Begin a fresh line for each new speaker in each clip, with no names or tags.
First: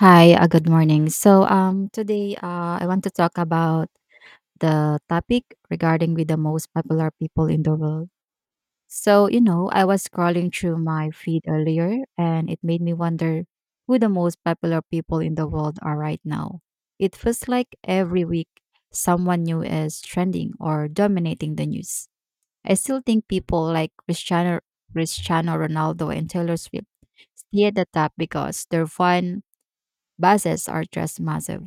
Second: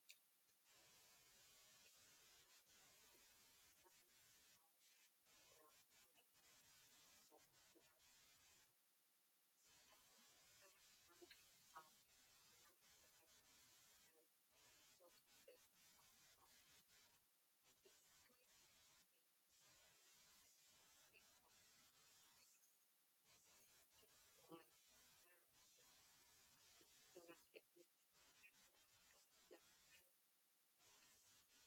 Hi, good morning. So, today I want to talk about the topic regarding with the most popular people in the world. So, I was scrolling through my feed earlier and it made me wonder who the most popular people in the world are right now. It feels like every week someone new is trending or dominating the news. I still think people like Cristiano Ronaldo and Taylor Swift stay at the top because they're fun buses are just massive.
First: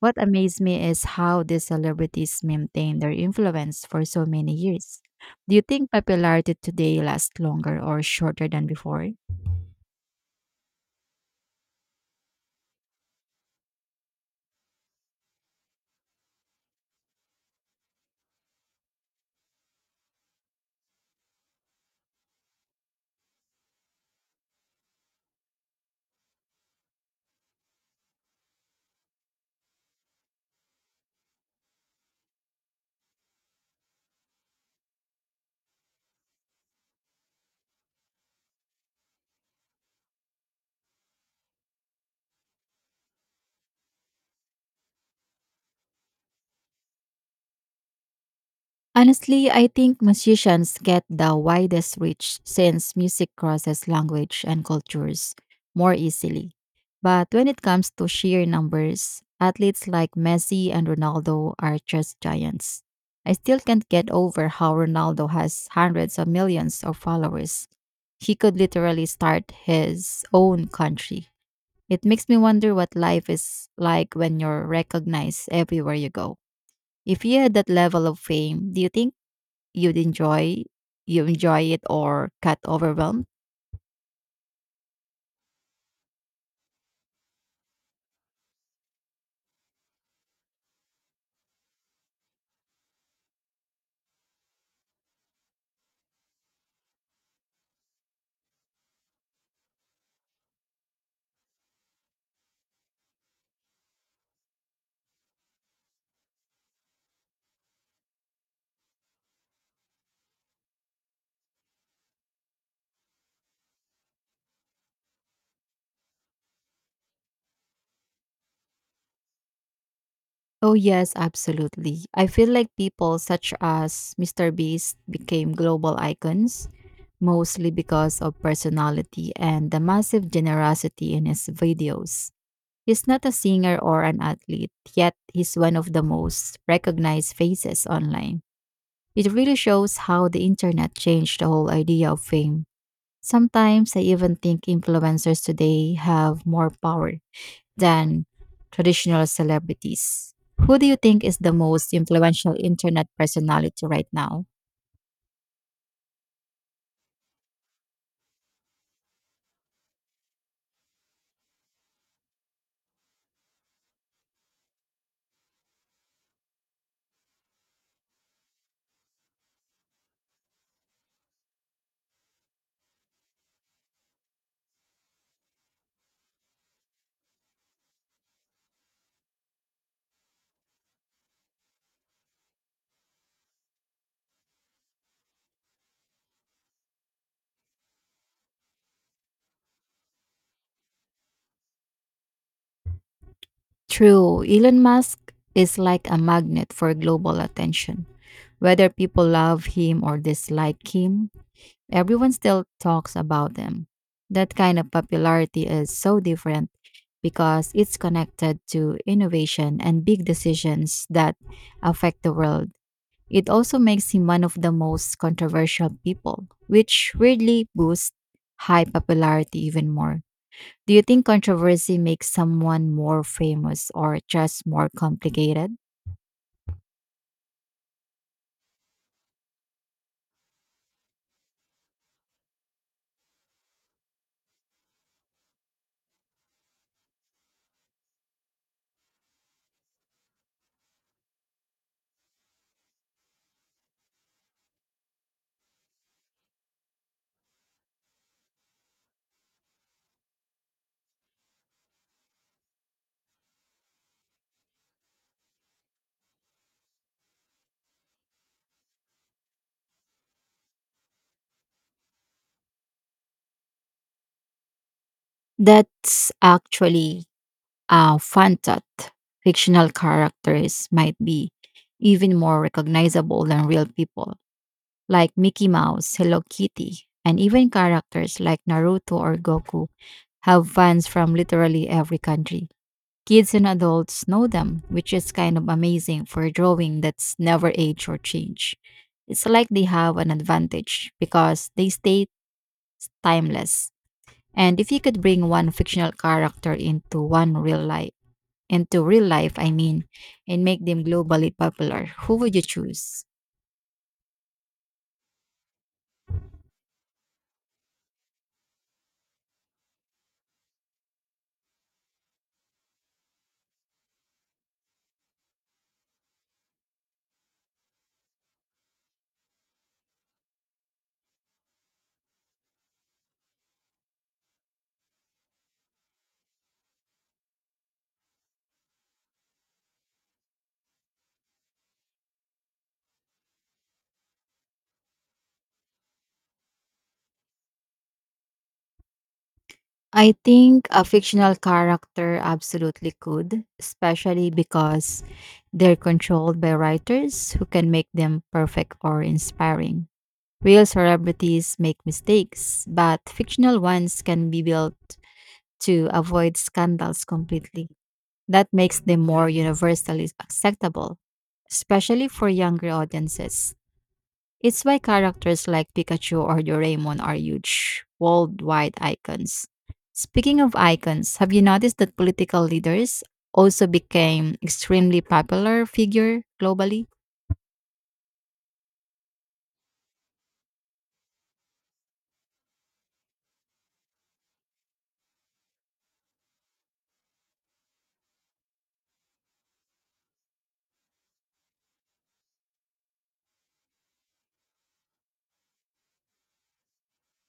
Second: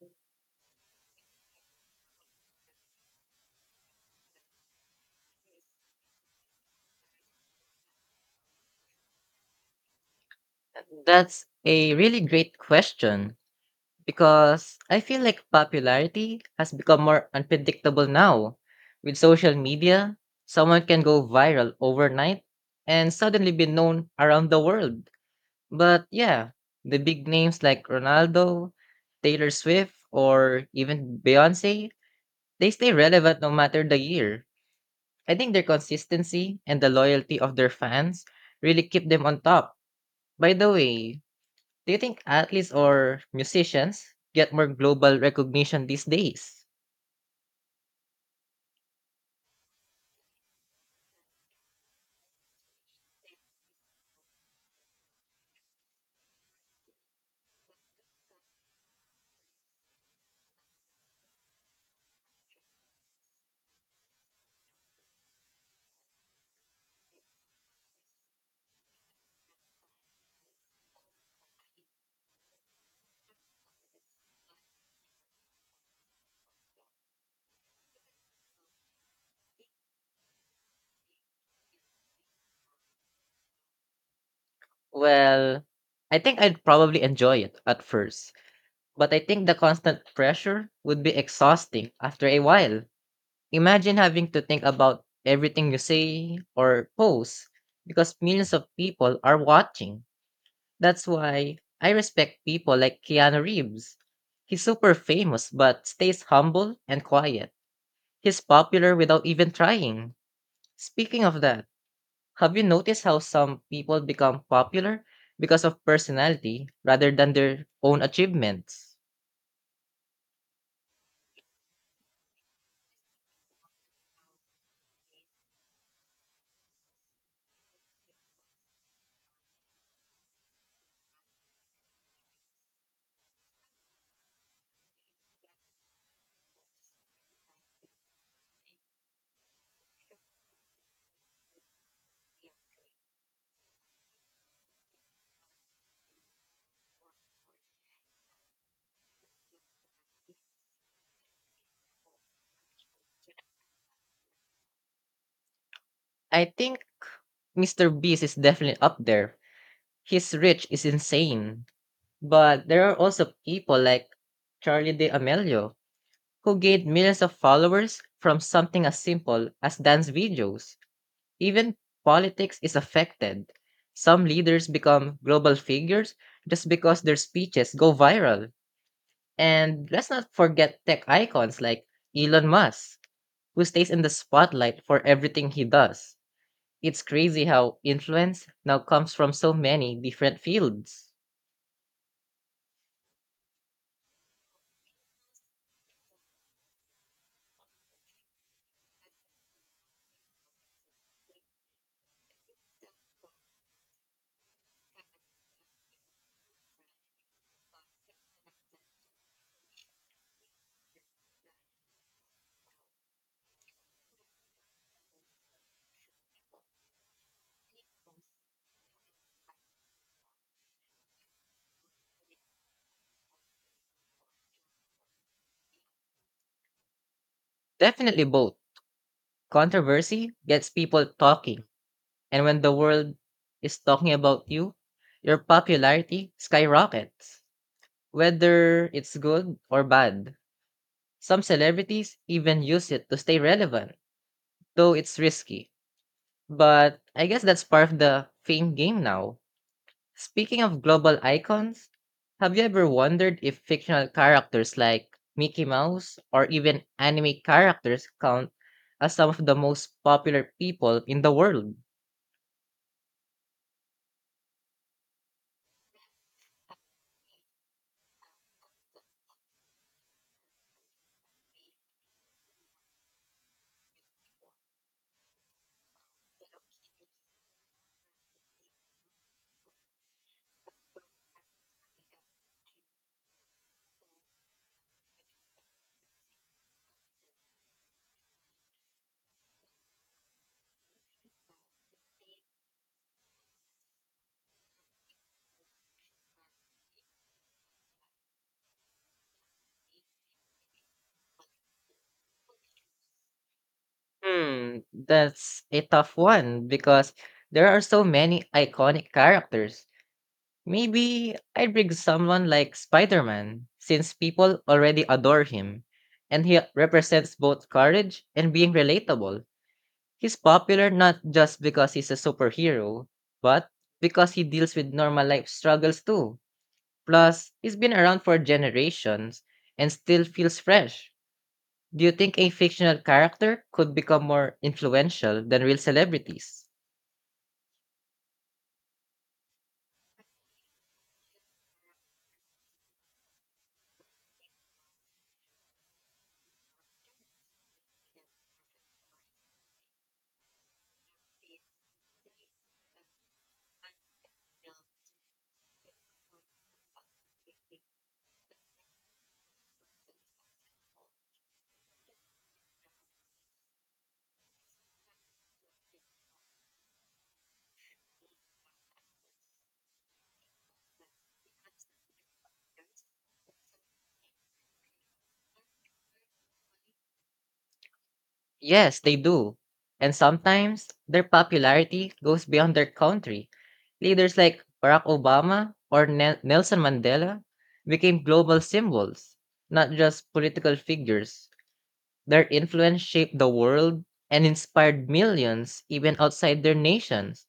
What amazed me is how these celebrities maintain their influence for so many years. Do you think popularity today lasts longer or shorter than before?
That's a really great question because I feel like popularity has become more unpredictable now. With social media, someone can go viral overnight and suddenly be known around the world. But yeah, the big names like Ronaldo, Taylor Swift, or even Beyonce, they stay relevant no matter the year. I think their consistency and the loyalty of their fans really keep them on top. By the way, do you think athletes or musicians get more global recognition these days?
Honestly, I think musicians get the widest reach since music crosses language and cultures more easily. But when it comes to sheer numbers, athletes like Messi and Ronaldo are just giants. I still can't get over how Ronaldo has hundreds of millions of followers. He could literally start his own country. It makes me wonder what life is like when you're recognized everywhere you go. If you had that level of fame, do you think you'd enjoy you enjoy it or got overwhelmed?
Well, I think I'd probably enjoy it at first, but I think the constant pressure would be exhausting after a while. Imagine having to think about everything you say or post because millions of people are watching. That's why I respect people like Keanu Reeves. He's super famous but stays humble and quiet. He's popular without even trying. Speaking of that, have you noticed how some people become popular because of personality rather than their own achievements?
Oh, yes, absolutely. I feel like people such as Mr. Beast became global icons mostly because of personality and the massive generosity in his videos. He's not a singer or an athlete, yet he's one of the most recognized faces online. It really shows how the internet changed the whole idea of fame. Sometimes I even think influencers today have more power than traditional celebrities. Who do you think is the most influential internet personality right now?
I think Mr. Beast is definitely up there. His reach is insane. But there are also people like Charli D'Amelio who gained millions of followers from something as simple as dance videos. Even politics is affected. Some leaders become global figures just because their speeches go viral. And let's not forget tech icons like Elon Musk, who stays in the spotlight for everything he does. It's crazy how influence now comes from so many different fields.
True, Elon Musk is like a magnet for global attention. Whether people love him or dislike him, everyone still talks about him. That kind of popularity is so different because it's connected to innovation and big decisions that affect the world. It also makes him one of the most controversial people, which weirdly boosts high popularity even more. Do you think controversy makes someone more famous or just more complicated?
Definitely both. Controversy gets people talking, and when the world is talking about you, your popularity skyrockets, whether it's good or bad. Some celebrities even use it to stay relevant, though it's risky. But I guess that's part of the fame game now. Speaking of global icons, have you ever wondered if fictional characters like Mickey Mouse or even anime characters count as some of the most popular people in the world?
That's actually a fun thought. Fictional characters might be even more recognizable than real people, like Mickey Mouse, Hello Kitty, and even characters like Naruto or Goku have fans from literally every country. Kids and adults know them, which is kind of amazing for a drawing that's never age or change. It's like they have an advantage because they stay timeless. And if you could bring one fictional character into real life, I mean, and make them globally popular, who would you choose?
Hmm, that's a tough one because there are so many iconic characters. Maybe I'd bring someone like Spider Man, since people already adore him, and he represents both courage and being relatable. He's popular not just because he's a superhero, but because he deals with normal life struggles too. Plus, he's been around for generations and still feels fresh. Do you think a fictional character could become more influential than real celebrities?
I think a fictional character absolutely could, especially because they're controlled by writers who can make them perfect or inspiring. Real celebrities make mistakes, but fictional ones can be built to avoid scandals completely. That makes them more universally acceptable, especially for younger audiences. It's why characters like Pikachu or Doraemon are huge, worldwide icons. Speaking of icons, have you noticed that political leaders also became extremely popular figure globally?
Yes, they do. And sometimes their popularity goes beyond their country. Leaders like Barack Obama or Nelson Mandela became global symbols, not just political figures. Their influence shaped the world and inspired millions even outside their nations.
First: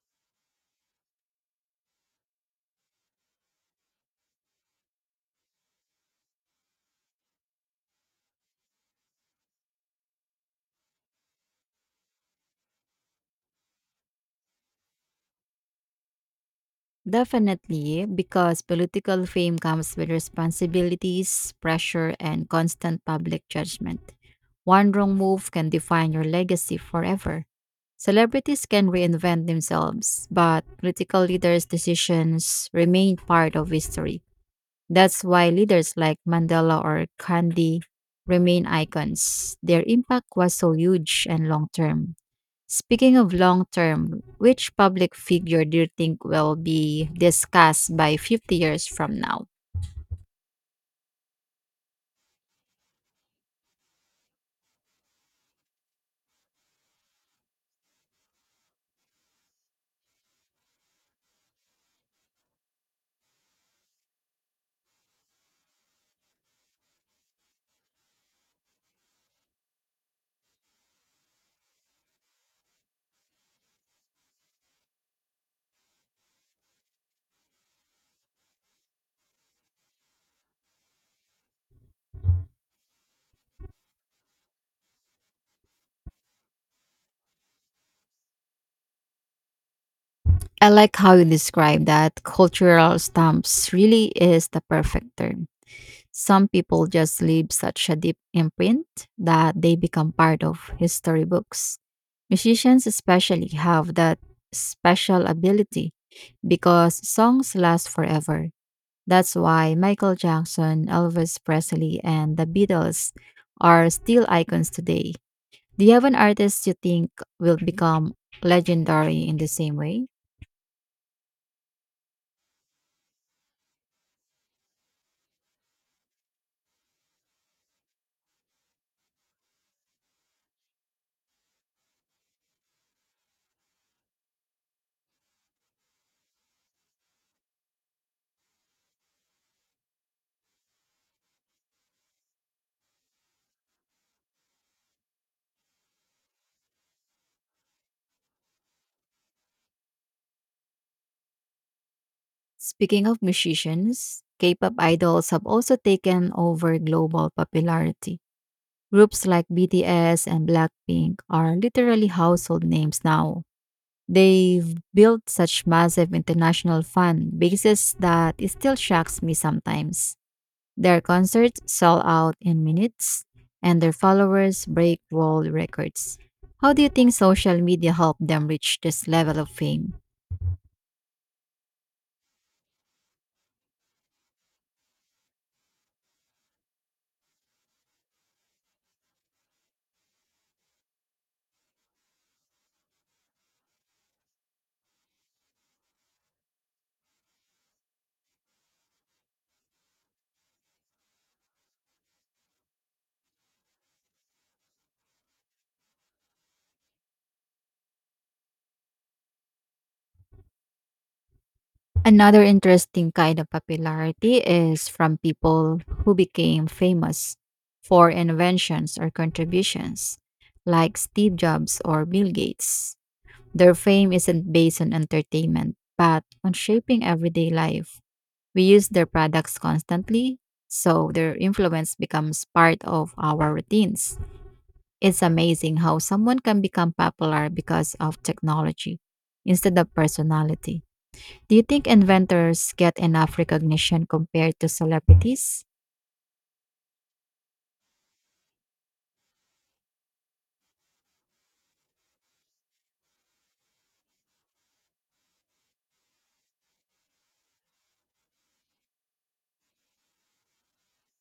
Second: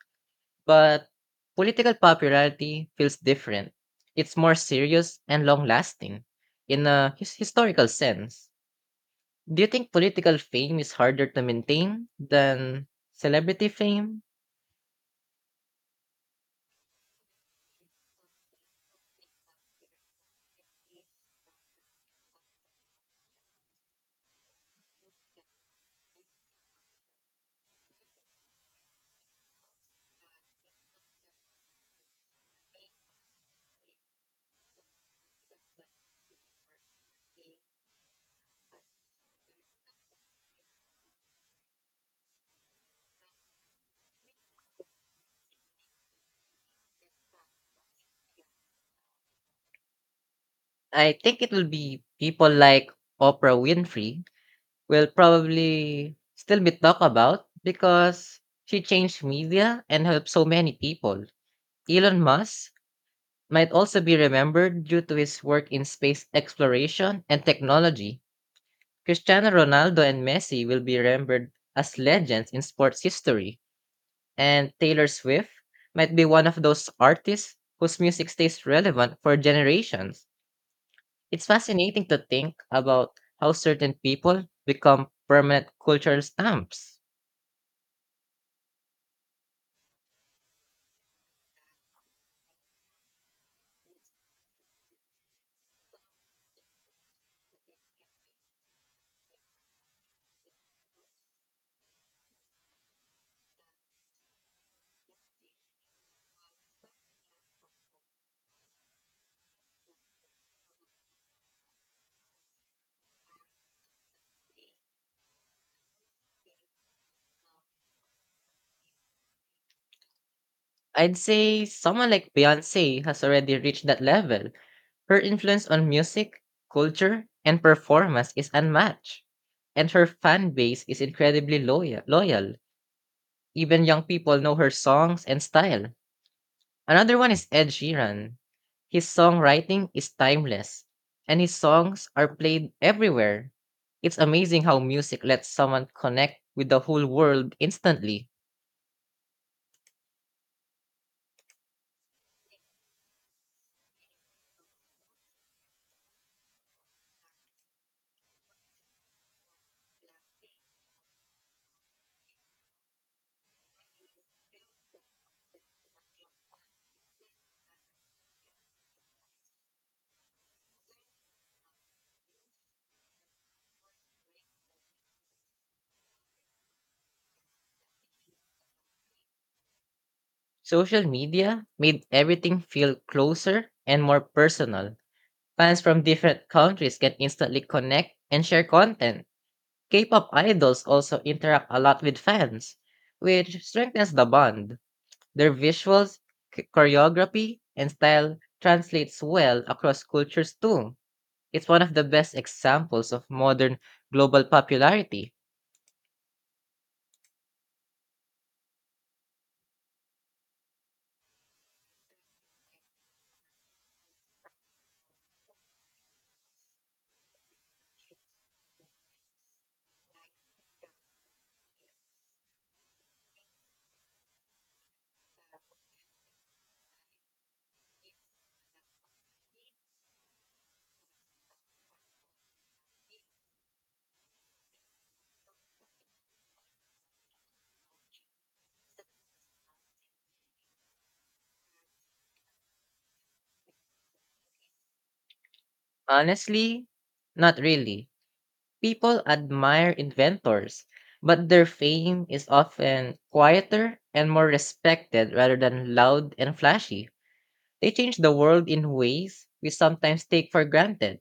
But political popularity feels different. It's more serious and long lasting in a historical sense. Do you think political fame is harder to maintain than celebrity fame?
Definitely, because political fame comes with responsibilities, pressure, and constant public judgment. One wrong move can define your legacy forever. Celebrities can reinvent themselves, but political leaders' decisions remain part of history. That's why leaders like Mandela or Gandhi remain icons. Their impact was so huge and long term. Speaking of long term, which public figure do you think will be discussed by 50 years from now?
I think it will be people like Oprah Winfrey will probably still be talked about because she changed media and helped so many people. Elon Musk might also be remembered due to his work in space exploration and technology. Cristiano Ronaldo and Messi will be remembered as legends in sports history, and Taylor Swift might be one of those artists whose music stays relevant for generations. It's fascinating to think about how certain people become permanent cultural stamps.
I like how you describe that cultural stamps really is the perfect term. Some people just leave such a deep imprint that they become part of history books. Musicians, especially, have that special ability because songs last forever. That's why Michael Jackson, Elvis Presley, and the Beatles are still icons today. Do you have an artist you think will become legendary in the same way?
I'd say someone like Beyonce has already reached that level. Her influence on music, culture, and performance is unmatched, and her fan base is incredibly loyal. Even young people know her songs and style. Another one is Ed Sheeran. His songwriting is timeless, and his songs are played everywhere. It's amazing how music lets someone connect with the whole world instantly.
Speaking of musicians, K pop idols have also taken over global popularity. Groups like BTS and Blackpink are literally household names now. They've built such massive international fan bases that it still shocks me sometimes. Their concerts sell out in minutes and their followers break world records. How do you think social media helped them reach this level of fame?
Social media made everything feel closer and more personal. Fans from different countries can instantly connect and share content. K pop idols also interact a lot with fans, which strengthens the bond. Their visuals, choreography, and style translates well across cultures too. It's one of the best examples of modern global popularity.
Another interesting kind of popularity is from people who became famous for inventions or contributions, like Steve Jobs or Bill Gates. Their fame isn't based on entertainment, but on shaping everyday life. We use their products constantly, so their influence becomes part of our routines. It's amazing how someone can become popular because of technology instead of personality. Do you think inventors get enough recognition compared to celebrities?
Honestly, not really. People admire inventors, but their fame is often quieter and more respected rather than loud and flashy. They change the world in ways we sometimes take for granted,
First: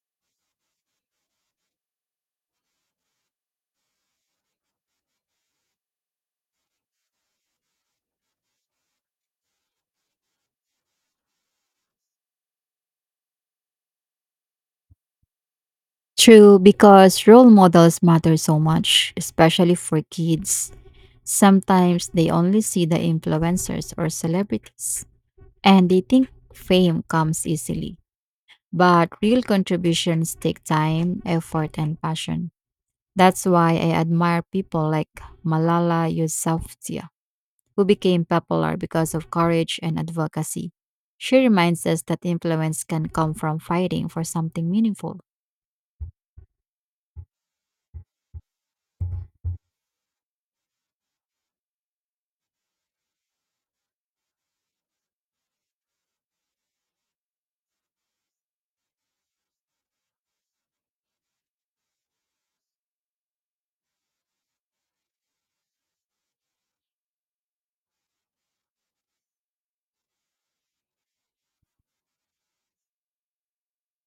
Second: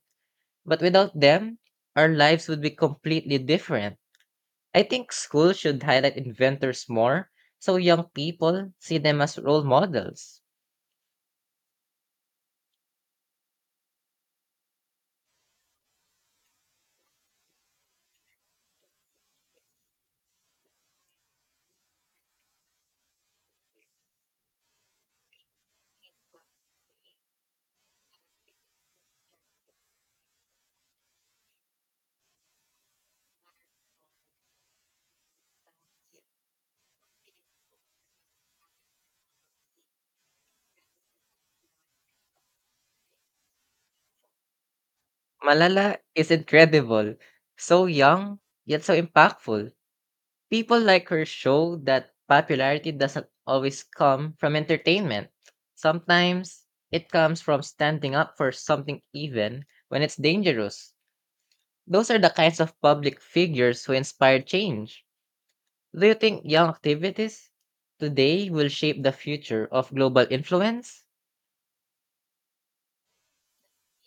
but without them, our lives would be completely different. I think schools should highlight inventors more so young people see them as role models.
True, because role models matter so much, especially for kids. Sometimes they only see the influencers or celebrities, and they think fame comes easily. But real contributions take time, effort, and passion. That's why I admire people like Malala Yousafzai, who became popular because of courage and advocacy. She reminds us that influence can come from fighting for something meaningful.
Malala is incredible, so young, yet so impactful. People like her show that popularity doesn't always come from entertainment. Sometimes it comes from standing up for something even when it's dangerous. Those are the kinds of public figures who inspire change. Do you think young activities today will shape the future of global influence?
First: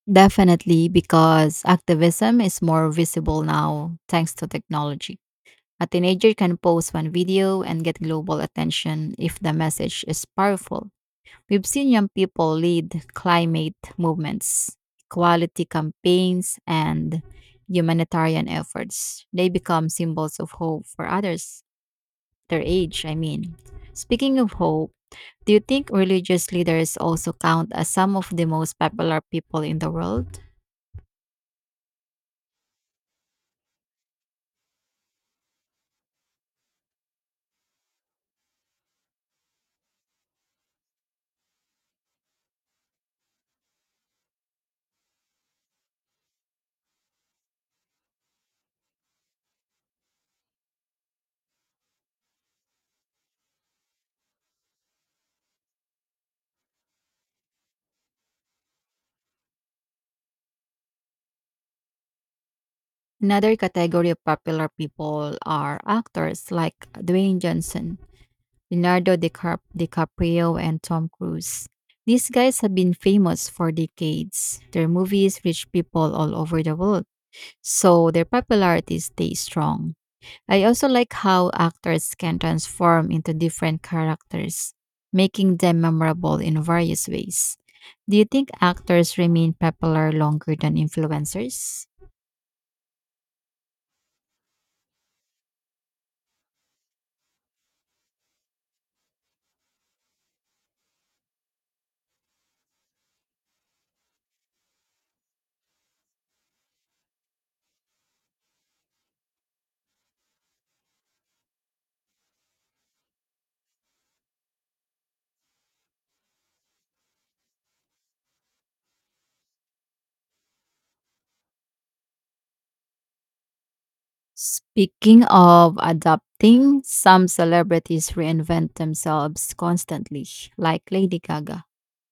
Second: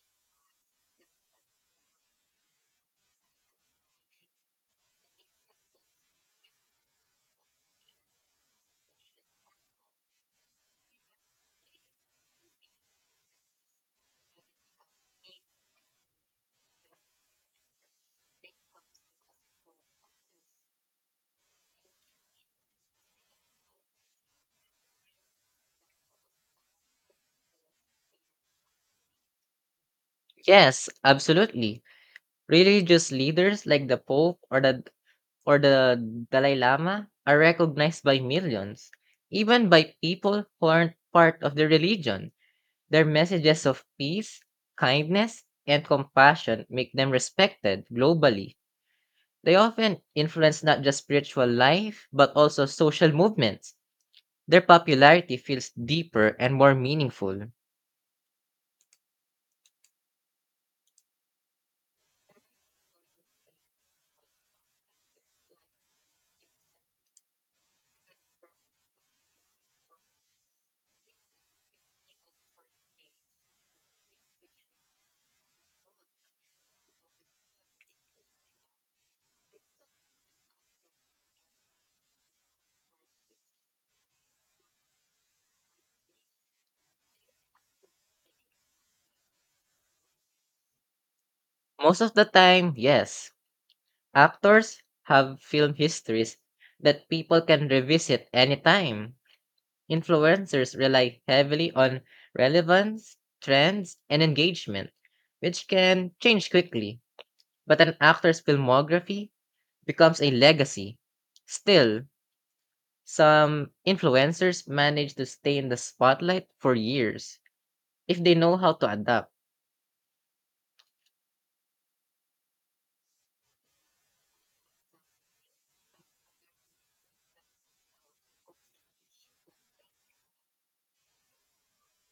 Definitely, because activism is more visible now thanks to technology. A teenager can post one video and get global attention if the message is powerful. We've seen young people lead climate movements, equality campaigns, and humanitarian efforts. They become symbols of hope for others, their age, I mean. Speaking of hope, do you think religious leaders also count as some of the most popular people in the world?
Yes, absolutely. Religious leaders like the Pope or the Dalai Lama are recognized by millions, even by people who aren't part of the religion. Their messages of peace, kindness, and compassion make them respected globally. They often influence not just spiritual life, but also social movements. Their popularity feels deeper and more meaningful.
Another category of popular people are actors like Dwayne Johnson. Leonardo DiCaprio and Tom Cruise. These guys have been famous for decades. Their movies reach people all over the world, so their popularity stays strong. I also like how actors can transform into different characters, making them memorable in various ways. Do you think actors remain popular longer than influencers?
Most of the time, yes. Actors have film histories that people can revisit anytime. Influencers rely heavily on relevance, trends, and engagement, which can change quickly. But an actor's filmography becomes a legacy. Still, some influencers manage to stay in the spotlight for years if they know how to adapt.
Speaking of adapting, some celebrities reinvent themselves constantly, like Lady Gaga.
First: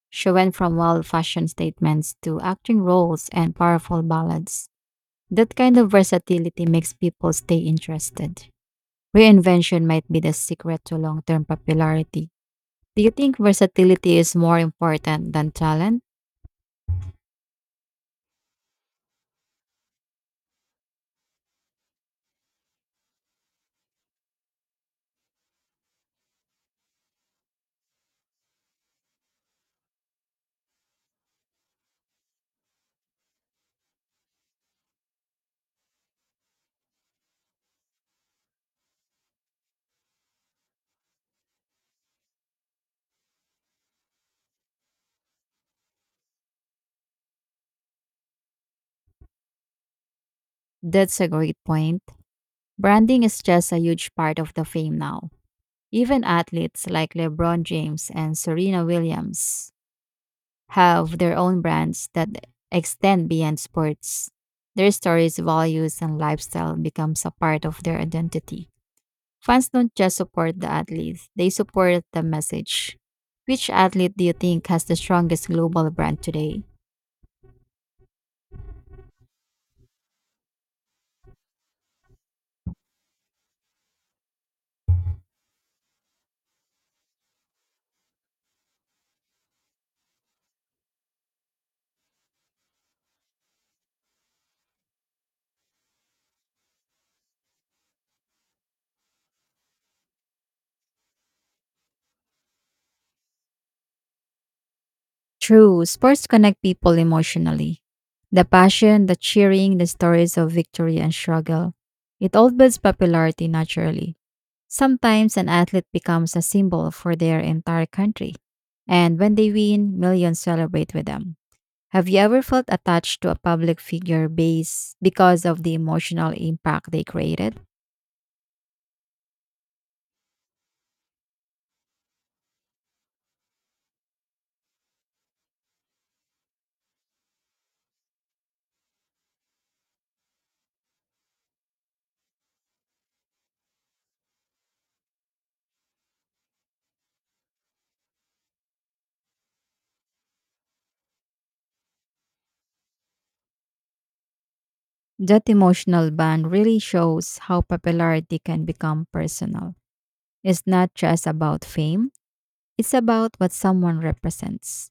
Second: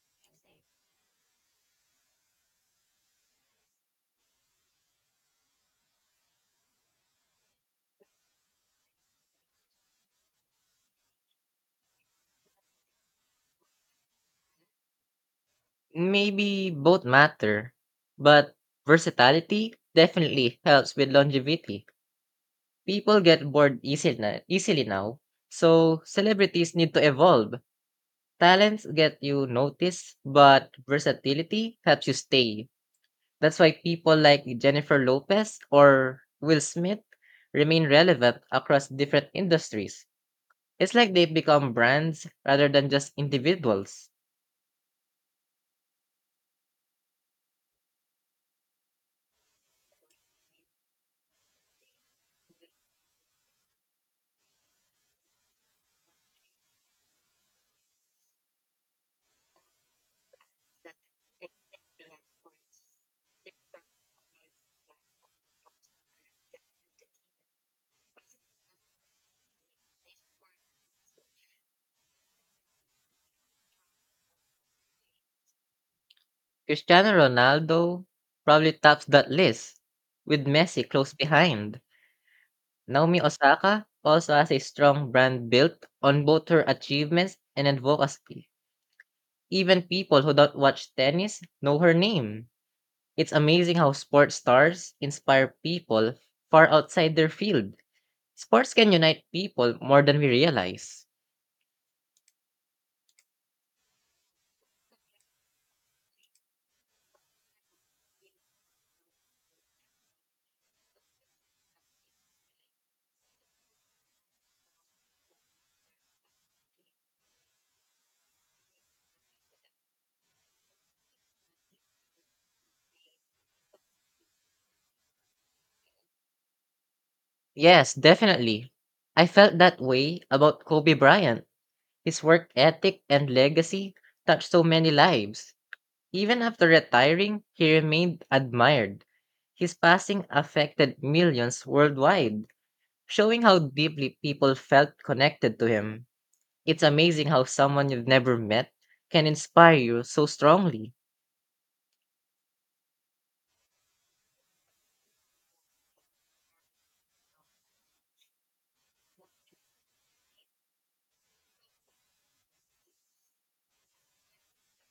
She went from wild fashion statements to acting roles and powerful ballads. That kind of versatility makes people stay interested. Reinvention might be the secret to long term popularity. Do you think versatility is more important than talent?
Maybe both matter, but versatility definitely helps with longevity. People get bored easily now, so celebrities need to evolve. Talents get you noticed, but versatility helps you stay. That's why people like Jennifer Lopez or Will Smith remain relevant across different industries. It's like they've become brands rather than just individuals.
That's a great point. Branding is just a huge part of the fame now. Even athletes like LeBron James and Serena Williams have their own brands that extend beyond sports. Their stories, values, and lifestyle becomes a part of their identity. Fans don't just support the athlete, they support the message. Which athlete do you think has the strongest global brand today?
Cristiano Ronaldo probably tops that list, with Messi close behind. Naomi Osaka also has a strong brand built on both her achievements and advocacy. Even people who don't watch tennis know her name. It's amazing how sports stars inspire people far outside their field. Sports can unite people more than we realize.
True, sports connect people emotionally. The passion, the cheering, the stories of victory and struggle. It all builds popularity naturally. Sometimes an athlete becomes a symbol for their entire country. And when they win, millions celebrate with them. Have you ever felt attached to a public figure base because of the emotional impact they created?
Yes, definitely. I felt that way about Kobe Bryant. His work ethic and legacy touched so many lives. Even after retiring, he remained admired. His passing affected millions worldwide, showing how deeply people felt connected to him. It's amazing how someone you've never met can inspire you so strongly.
That emotional bond really shows how popularity can become personal. It's not just about fame. It's about what someone represents.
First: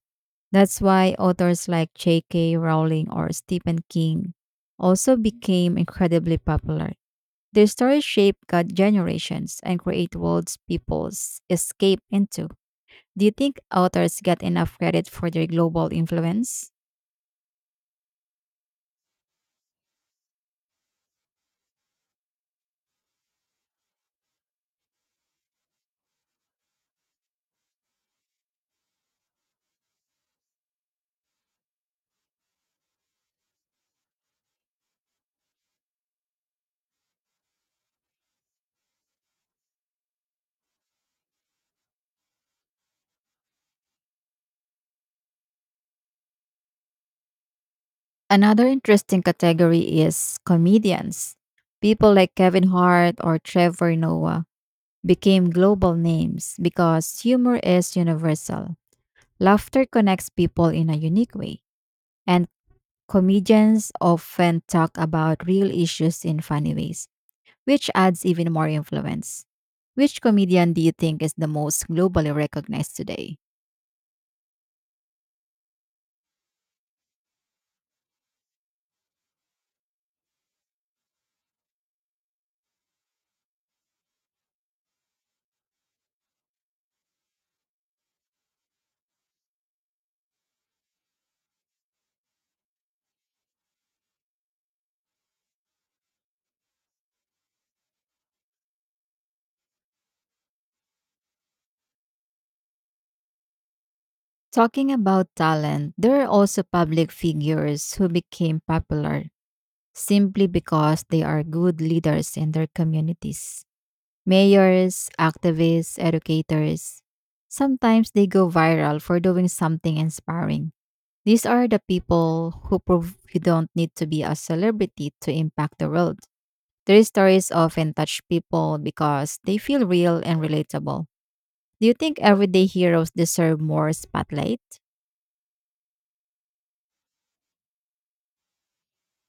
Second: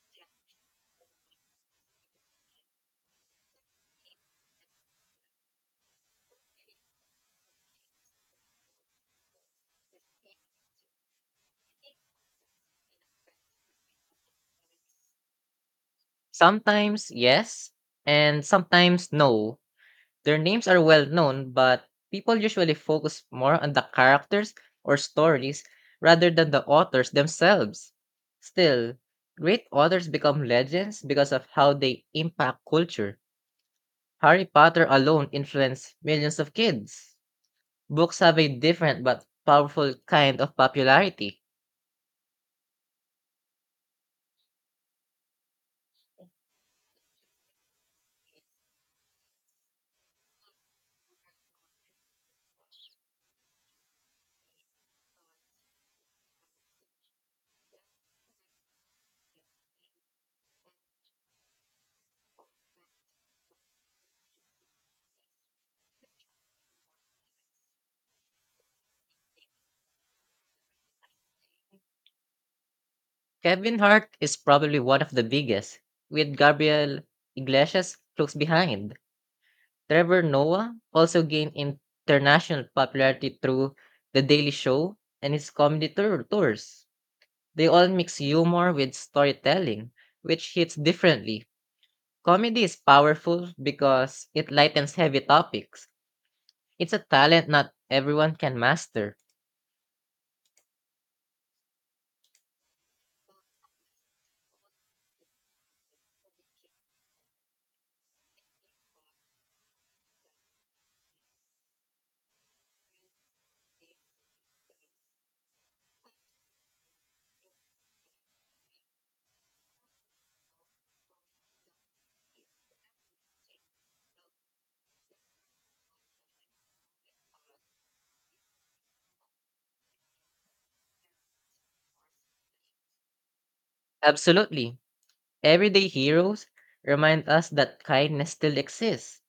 That's why authors like J.K. Rowling or Stephen King also became incredibly popular. Their stories shape God generations and create worlds peoples escape into. Do you think authors get enough credit for their global influence?
Sometimes, yes, and sometimes, no. Their names are well known, but people usually focus more on the characters or stories rather than the authors themselves. Still, great authors become legends because of how they impact culture. Harry Potter alone influenced millions of kids. Books have a different but powerful kind of popularity.
Another interesting category is comedians. People like Kevin Hart or Trevor Noah became global names because humor is universal. Laughter connects people in a unique way, and comedians often talk about real issues in funny ways, which adds even more influence. Which comedian do you think is the most globally recognized today?
Kevin Hart is probably one of the biggest, with Gabriel Iglesias close behind. Trevor Noah also gained international popularity through The Daily Show and his comedy tours. They all mix humor with storytelling, which hits differently. Comedy is powerful because it lightens heavy topics. It's a talent not everyone can master.
Talking about talent, there are also public figures who became popular simply because they are good leaders in their communities. Mayors, activists, educators. Sometimes they go viral for doing something inspiring. These are the people who prove you don't need to be a celebrity to impact the world. Their stories often touch people because they feel real and relatable. Do you think everyday heroes deserve more
Absolutely.
spotlight?
Everyday heroes remind us that kindness still exists.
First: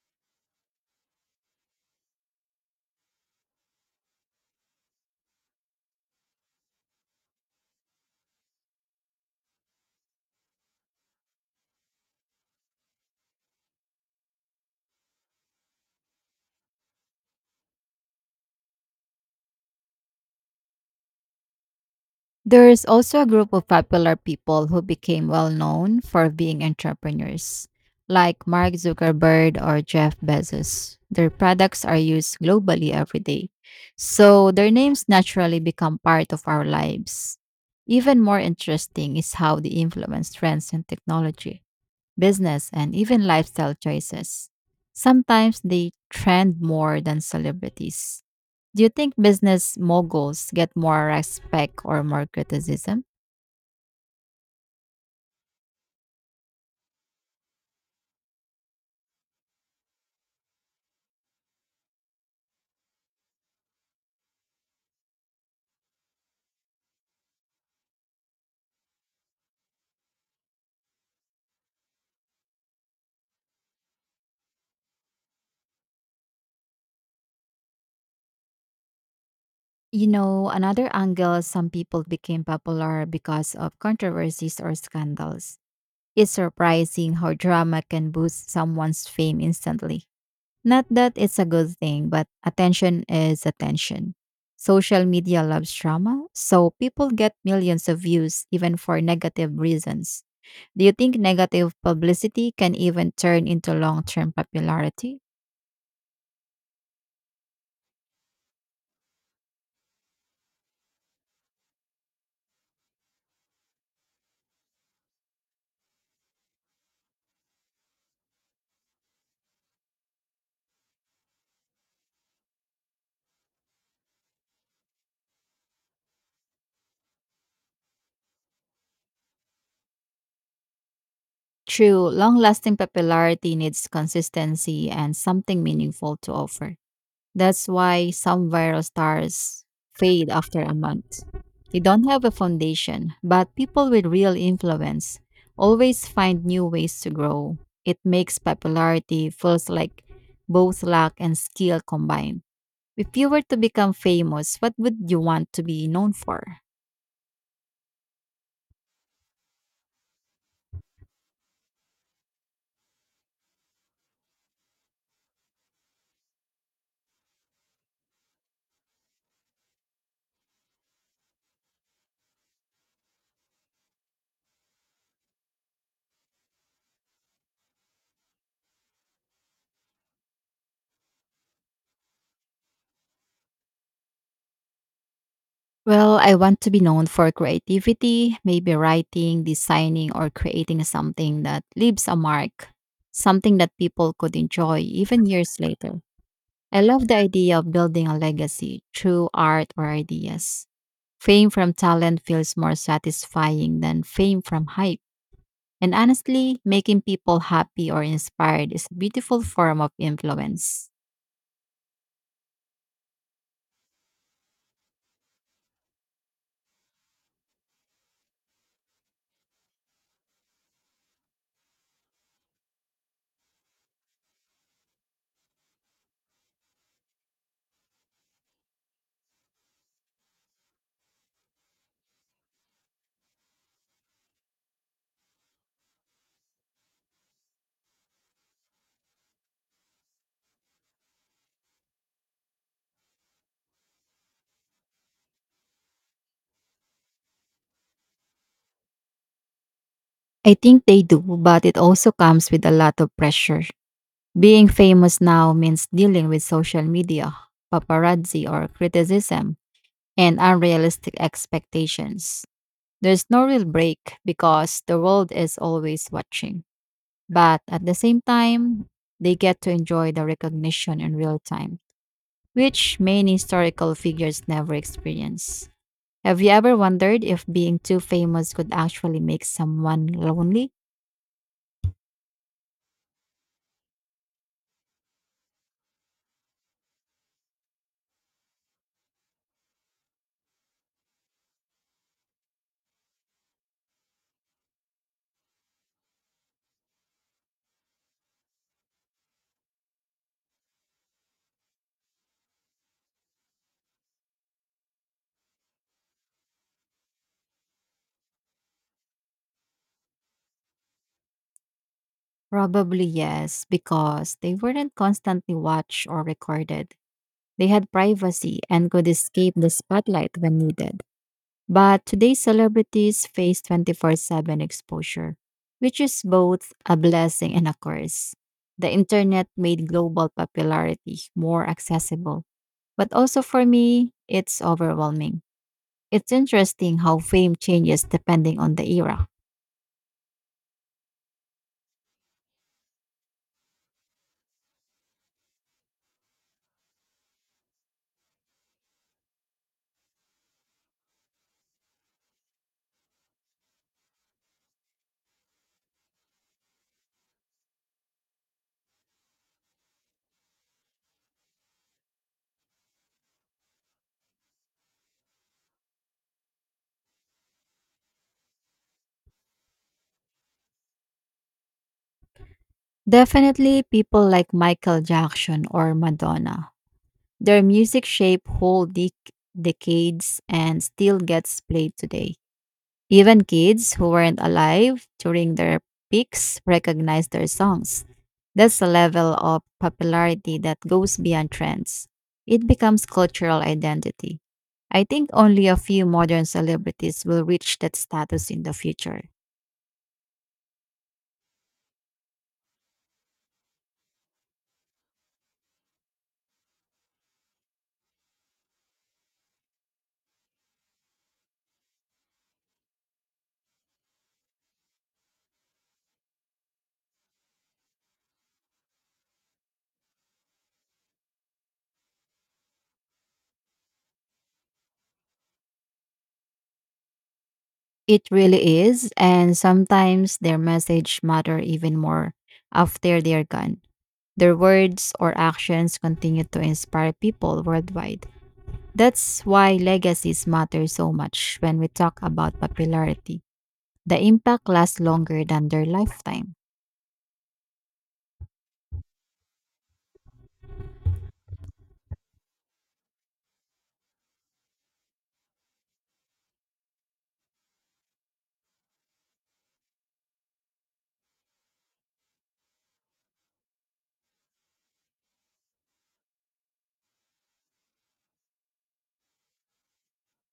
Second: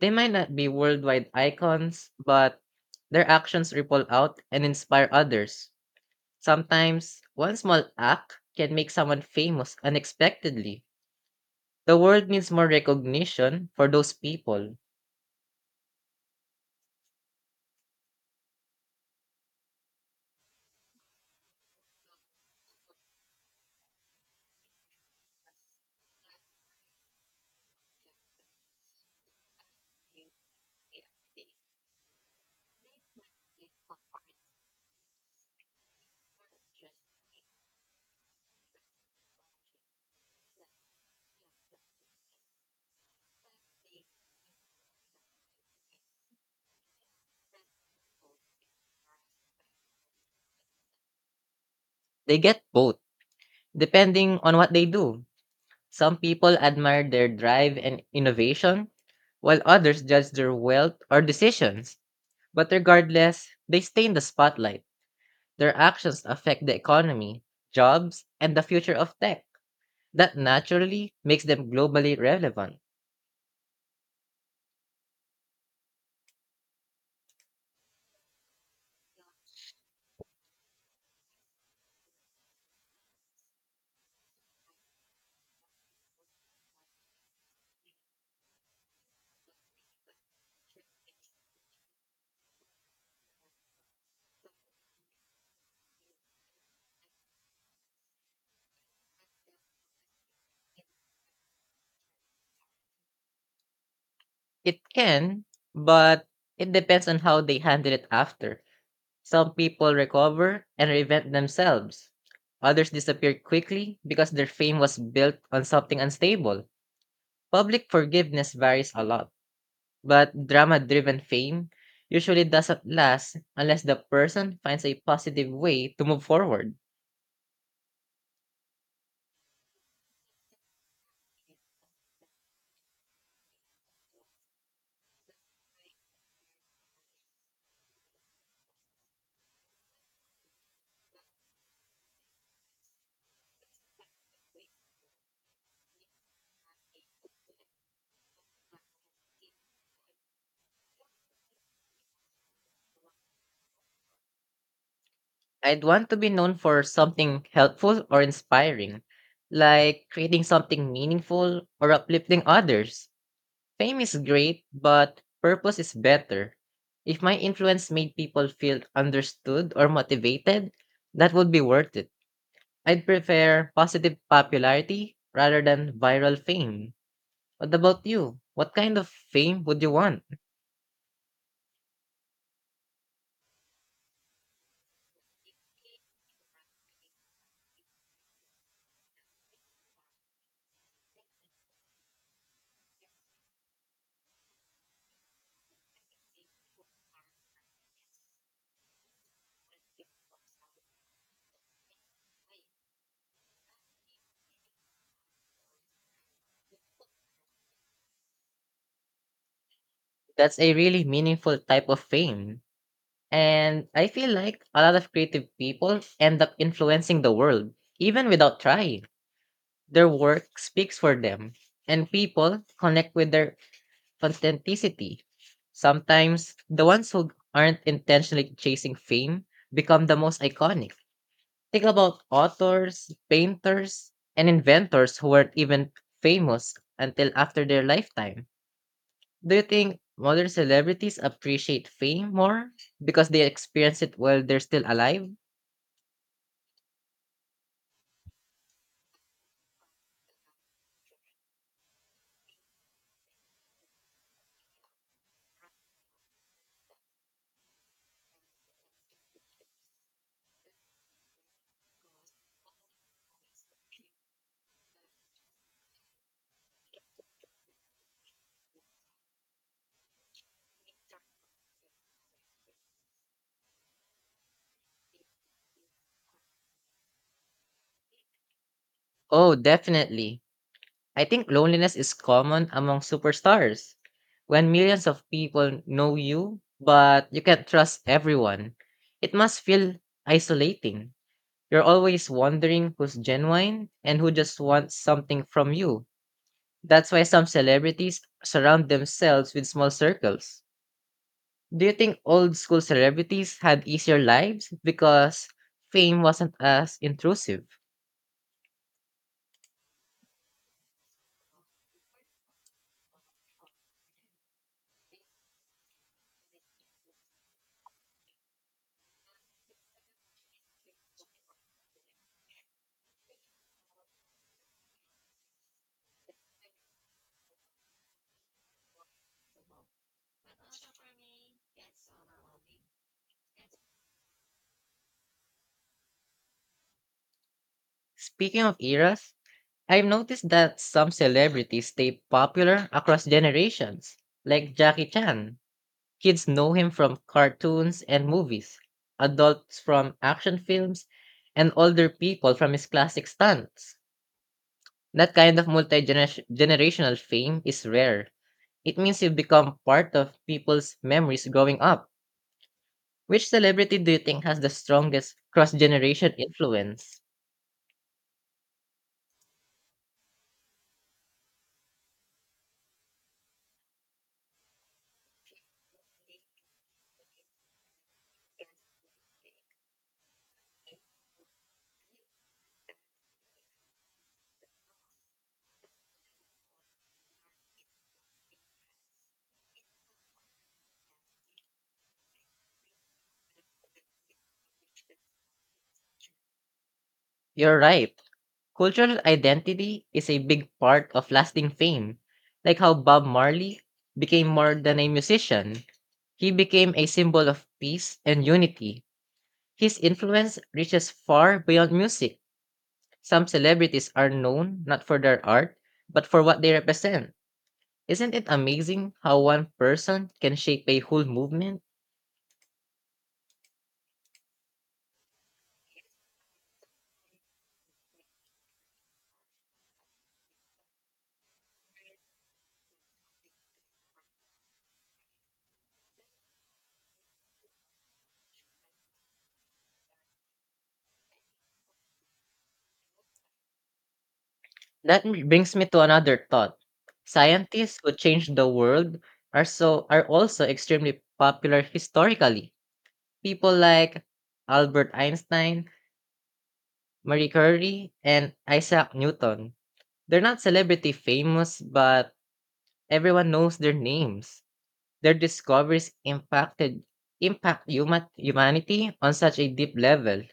They might not be worldwide icons, but their actions ripple out and inspire others. Sometimes one small act can make someone famous unexpectedly. The world needs more recognition for those people.
There is also a group of popular people who became well known for being entrepreneurs, like Mark Zuckerberg or Jeff Bezos. Their products are used globally every day, so their names naturally become part of our lives. Even more interesting is how they influence trends in technology, business, and even lifestyle choices. Sometimes they trend more than celebrities. Do you think business moguls get more respect or more
They get both,
criticism?
depending on what they do. Some people admire their drive and innovation, while others judge their wealth or decisions. But regardless, they stay in the spotlight. Their actions affect the economy, jobs, and the future of tech. That naturally makes them globally relevant.
You know, another angle some people became popular because of controversies or scandals. It's surprising how drama can boost someone's fame instantly. Not that it's a good thing, but attention is attention. Social media loves drama, so people get millions of views even for negative reasons. Do you think negative publicity can even turn into long term
It
popularity?
can, but it depends on how they handle it after. Some people recover and reinvent themselves. Others disappear quickly because their fame was built on something unstable. Public forgiveness varies a lot, but drama driven fame usually doesn't last unless the person finds a positive way to move forward.
True, long lasting popularity needs consistency and something meaningful to offer. That's why some viral stars fade after a month. They don't have a foundation, but people with real influence always find new ways to grow. It makes popularity feels like both luck and skill combined. If you were to become famous, what would you want to
I'd
be
want
known
to be known
for?
for something helpful or inspiring, like creating something meaningful or uplifting others. Fame is great, but purpose is better. If my influence made people feel understood or motivated, that would be worth it. I'd prefer positive popularity rather than viral fame. What about you? What kind of fame would you want?
Well, I want to be known for creativity, maybe writing, designing, or creating something that leaves a mark, something that people could enjoy even years later. I love the idea of building a legacy through art or ideas. Fame from talent feels more satisfying than fame from hype. And honestly, making people happy or inspired is a beautiful form of
That's a
influence.
really meaningful type of fame. And I feel like a lot of creative people end up influencing the world, even without trying. Their work speaks for them, and people connect with their authenticity. Sometimes the ones who aren't intentionally chasing fame become the most iconic. Think about authors, painters, and inventors who weren't even famous until after their lifetime. Do you think modern celebrities appreciate fame more because they experience it while they're still alive?
I think they do, but it also comes with a lot of pressure. Being famous now means dealing with social media, paparazzi or criticism, and unrealistic expectations. There's no real break because the world is always watching. But at the same time, they get to enjoy the recognition in real time, which many historical figures never experience. Have you ever wondered if being too famous could actually make
Oh,
someone
definitely.
lonely?
I think loneliness is common among superstars. When millions of people know you, but you can't trust everyone, it must feel isolating. You're always wondering who's genuine and who just wants something from you. That's why some celebrities surround themselves with small circles. Do you think old school celebrities had easier lives because fame wasn't as intrusive?
Probably yes, because they weren't constantly watched or recorded. They had privacy and could escape the spotlight when needed. But today's celebrities face 24/7 exposure, which is both a blessing and a curse. The internet made global popularity more accessible. But also for me, it's overwhelming. It's interesting how fame changes depending
Speaking
on
of
the era.
eras, I've noticed that some celebrities stay popular across generations, like Jackie Chan. Kids know him from cartoons and movies, adults from action films, and older people from his classic stunts. That kind of multi generational fame is rare. It means you become part of people's memories growing up. Which celebrity do you think has the strongest cross generation influence?
Definitely people like Michael Jackson or Madonna. Their music shaped whole decades and still gets played today. Even kids who weren't alive during their peaks recognize their songs. That's a level of popularity that goes beyond trends. It becomes cultural identity. I think only a few modern celebrities will reach
You're
that
right.
status in the
Cultural
future.
identity is a big part of lasting fame, like how Bob Marley became more than a musician. He became a symbol of peace and unity. His influence reaches far beyond music. Some celebrities are known not for their art, but for what they represent. Isn't it amazing how one person can shape a whole movement?
It really is, and sometimes their message matter even more after they're gone. Their words or actions continue to inspire people worldwide. That's why legacies matter so much when we talk about popularity. The impact lasts
That
longer
m-
than
brings
their
me to another
lifetime.
thought. Scientists who changed the world are also extremely popular historically. People like Albert Einstein, Marie Curie, and Isaac Newton. They're not celebrity famous, but everyone knows their names. Their discoveries impact humanity on such a deep level.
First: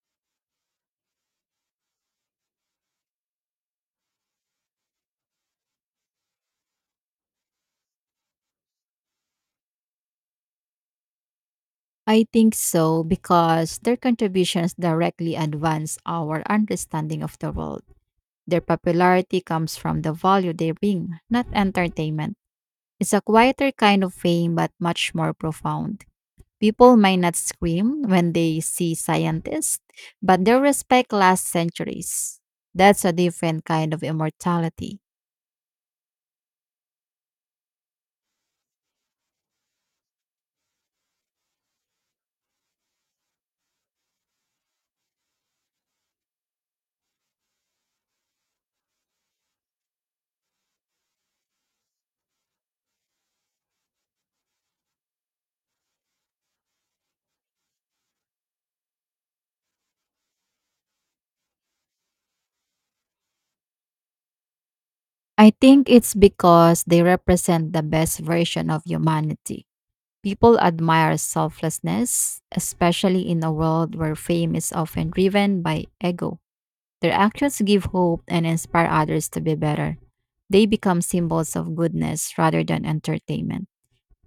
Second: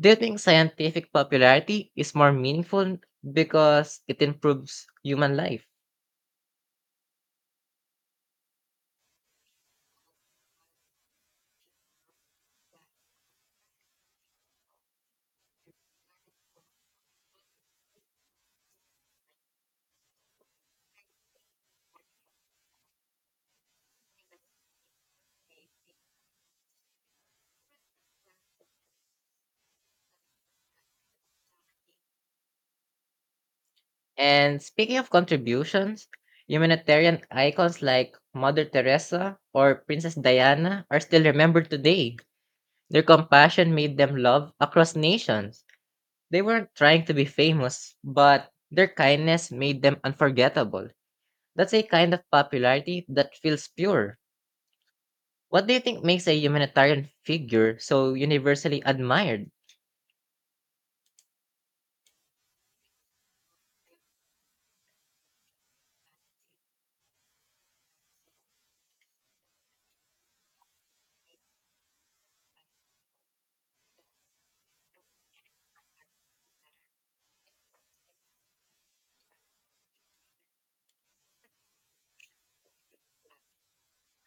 Do you think scientific popularity is more meaningful because it improves human life?
I think so because their contributions directly advance our understanding of the world. Their popularity comes from the value they bring, not entertainment. It's a quieter kind of fame but much more profound. People may not scream when they see scientists, but their respect lasts centuries. That's a different kind of
And speaking
immortality.
of contributions, humanitarian icons like Mother Teresa or Princess Diana are still remembered today. Their compassion made them loved across nations. They weren't trying to be famous, but their kindness made them unforgettable. That's a kind of popularity that feels pure. What do you think makes a humanitarian figure so universally admired?
I think it's because they represent the best version of humanity. People admire selflessness, especially in a world where fame is often driven by ego. Their actions give hope and inspire others to be better. They become symbols of goodness rather than entertainment.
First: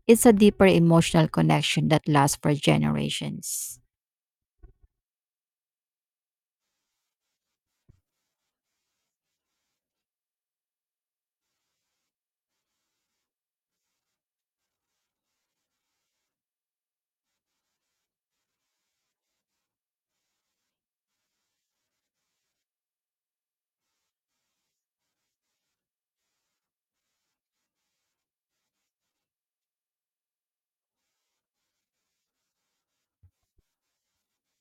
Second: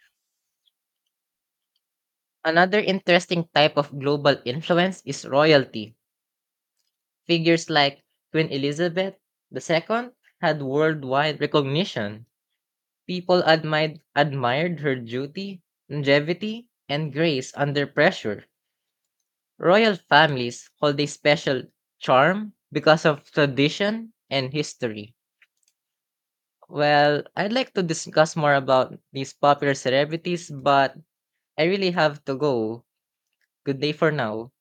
It's a deeper emotional connection that lasts for
Another interesting
generations.
type of global influence is royalty. Figures like Queen Elizabeth II had worldwide recognition. People admired her duty, longevity, and grace under pressure. Royal families hold a special charm because of tradition and history. Well, I'd like to discuss more about these popular celebrities, but I really have to go. Good day for now.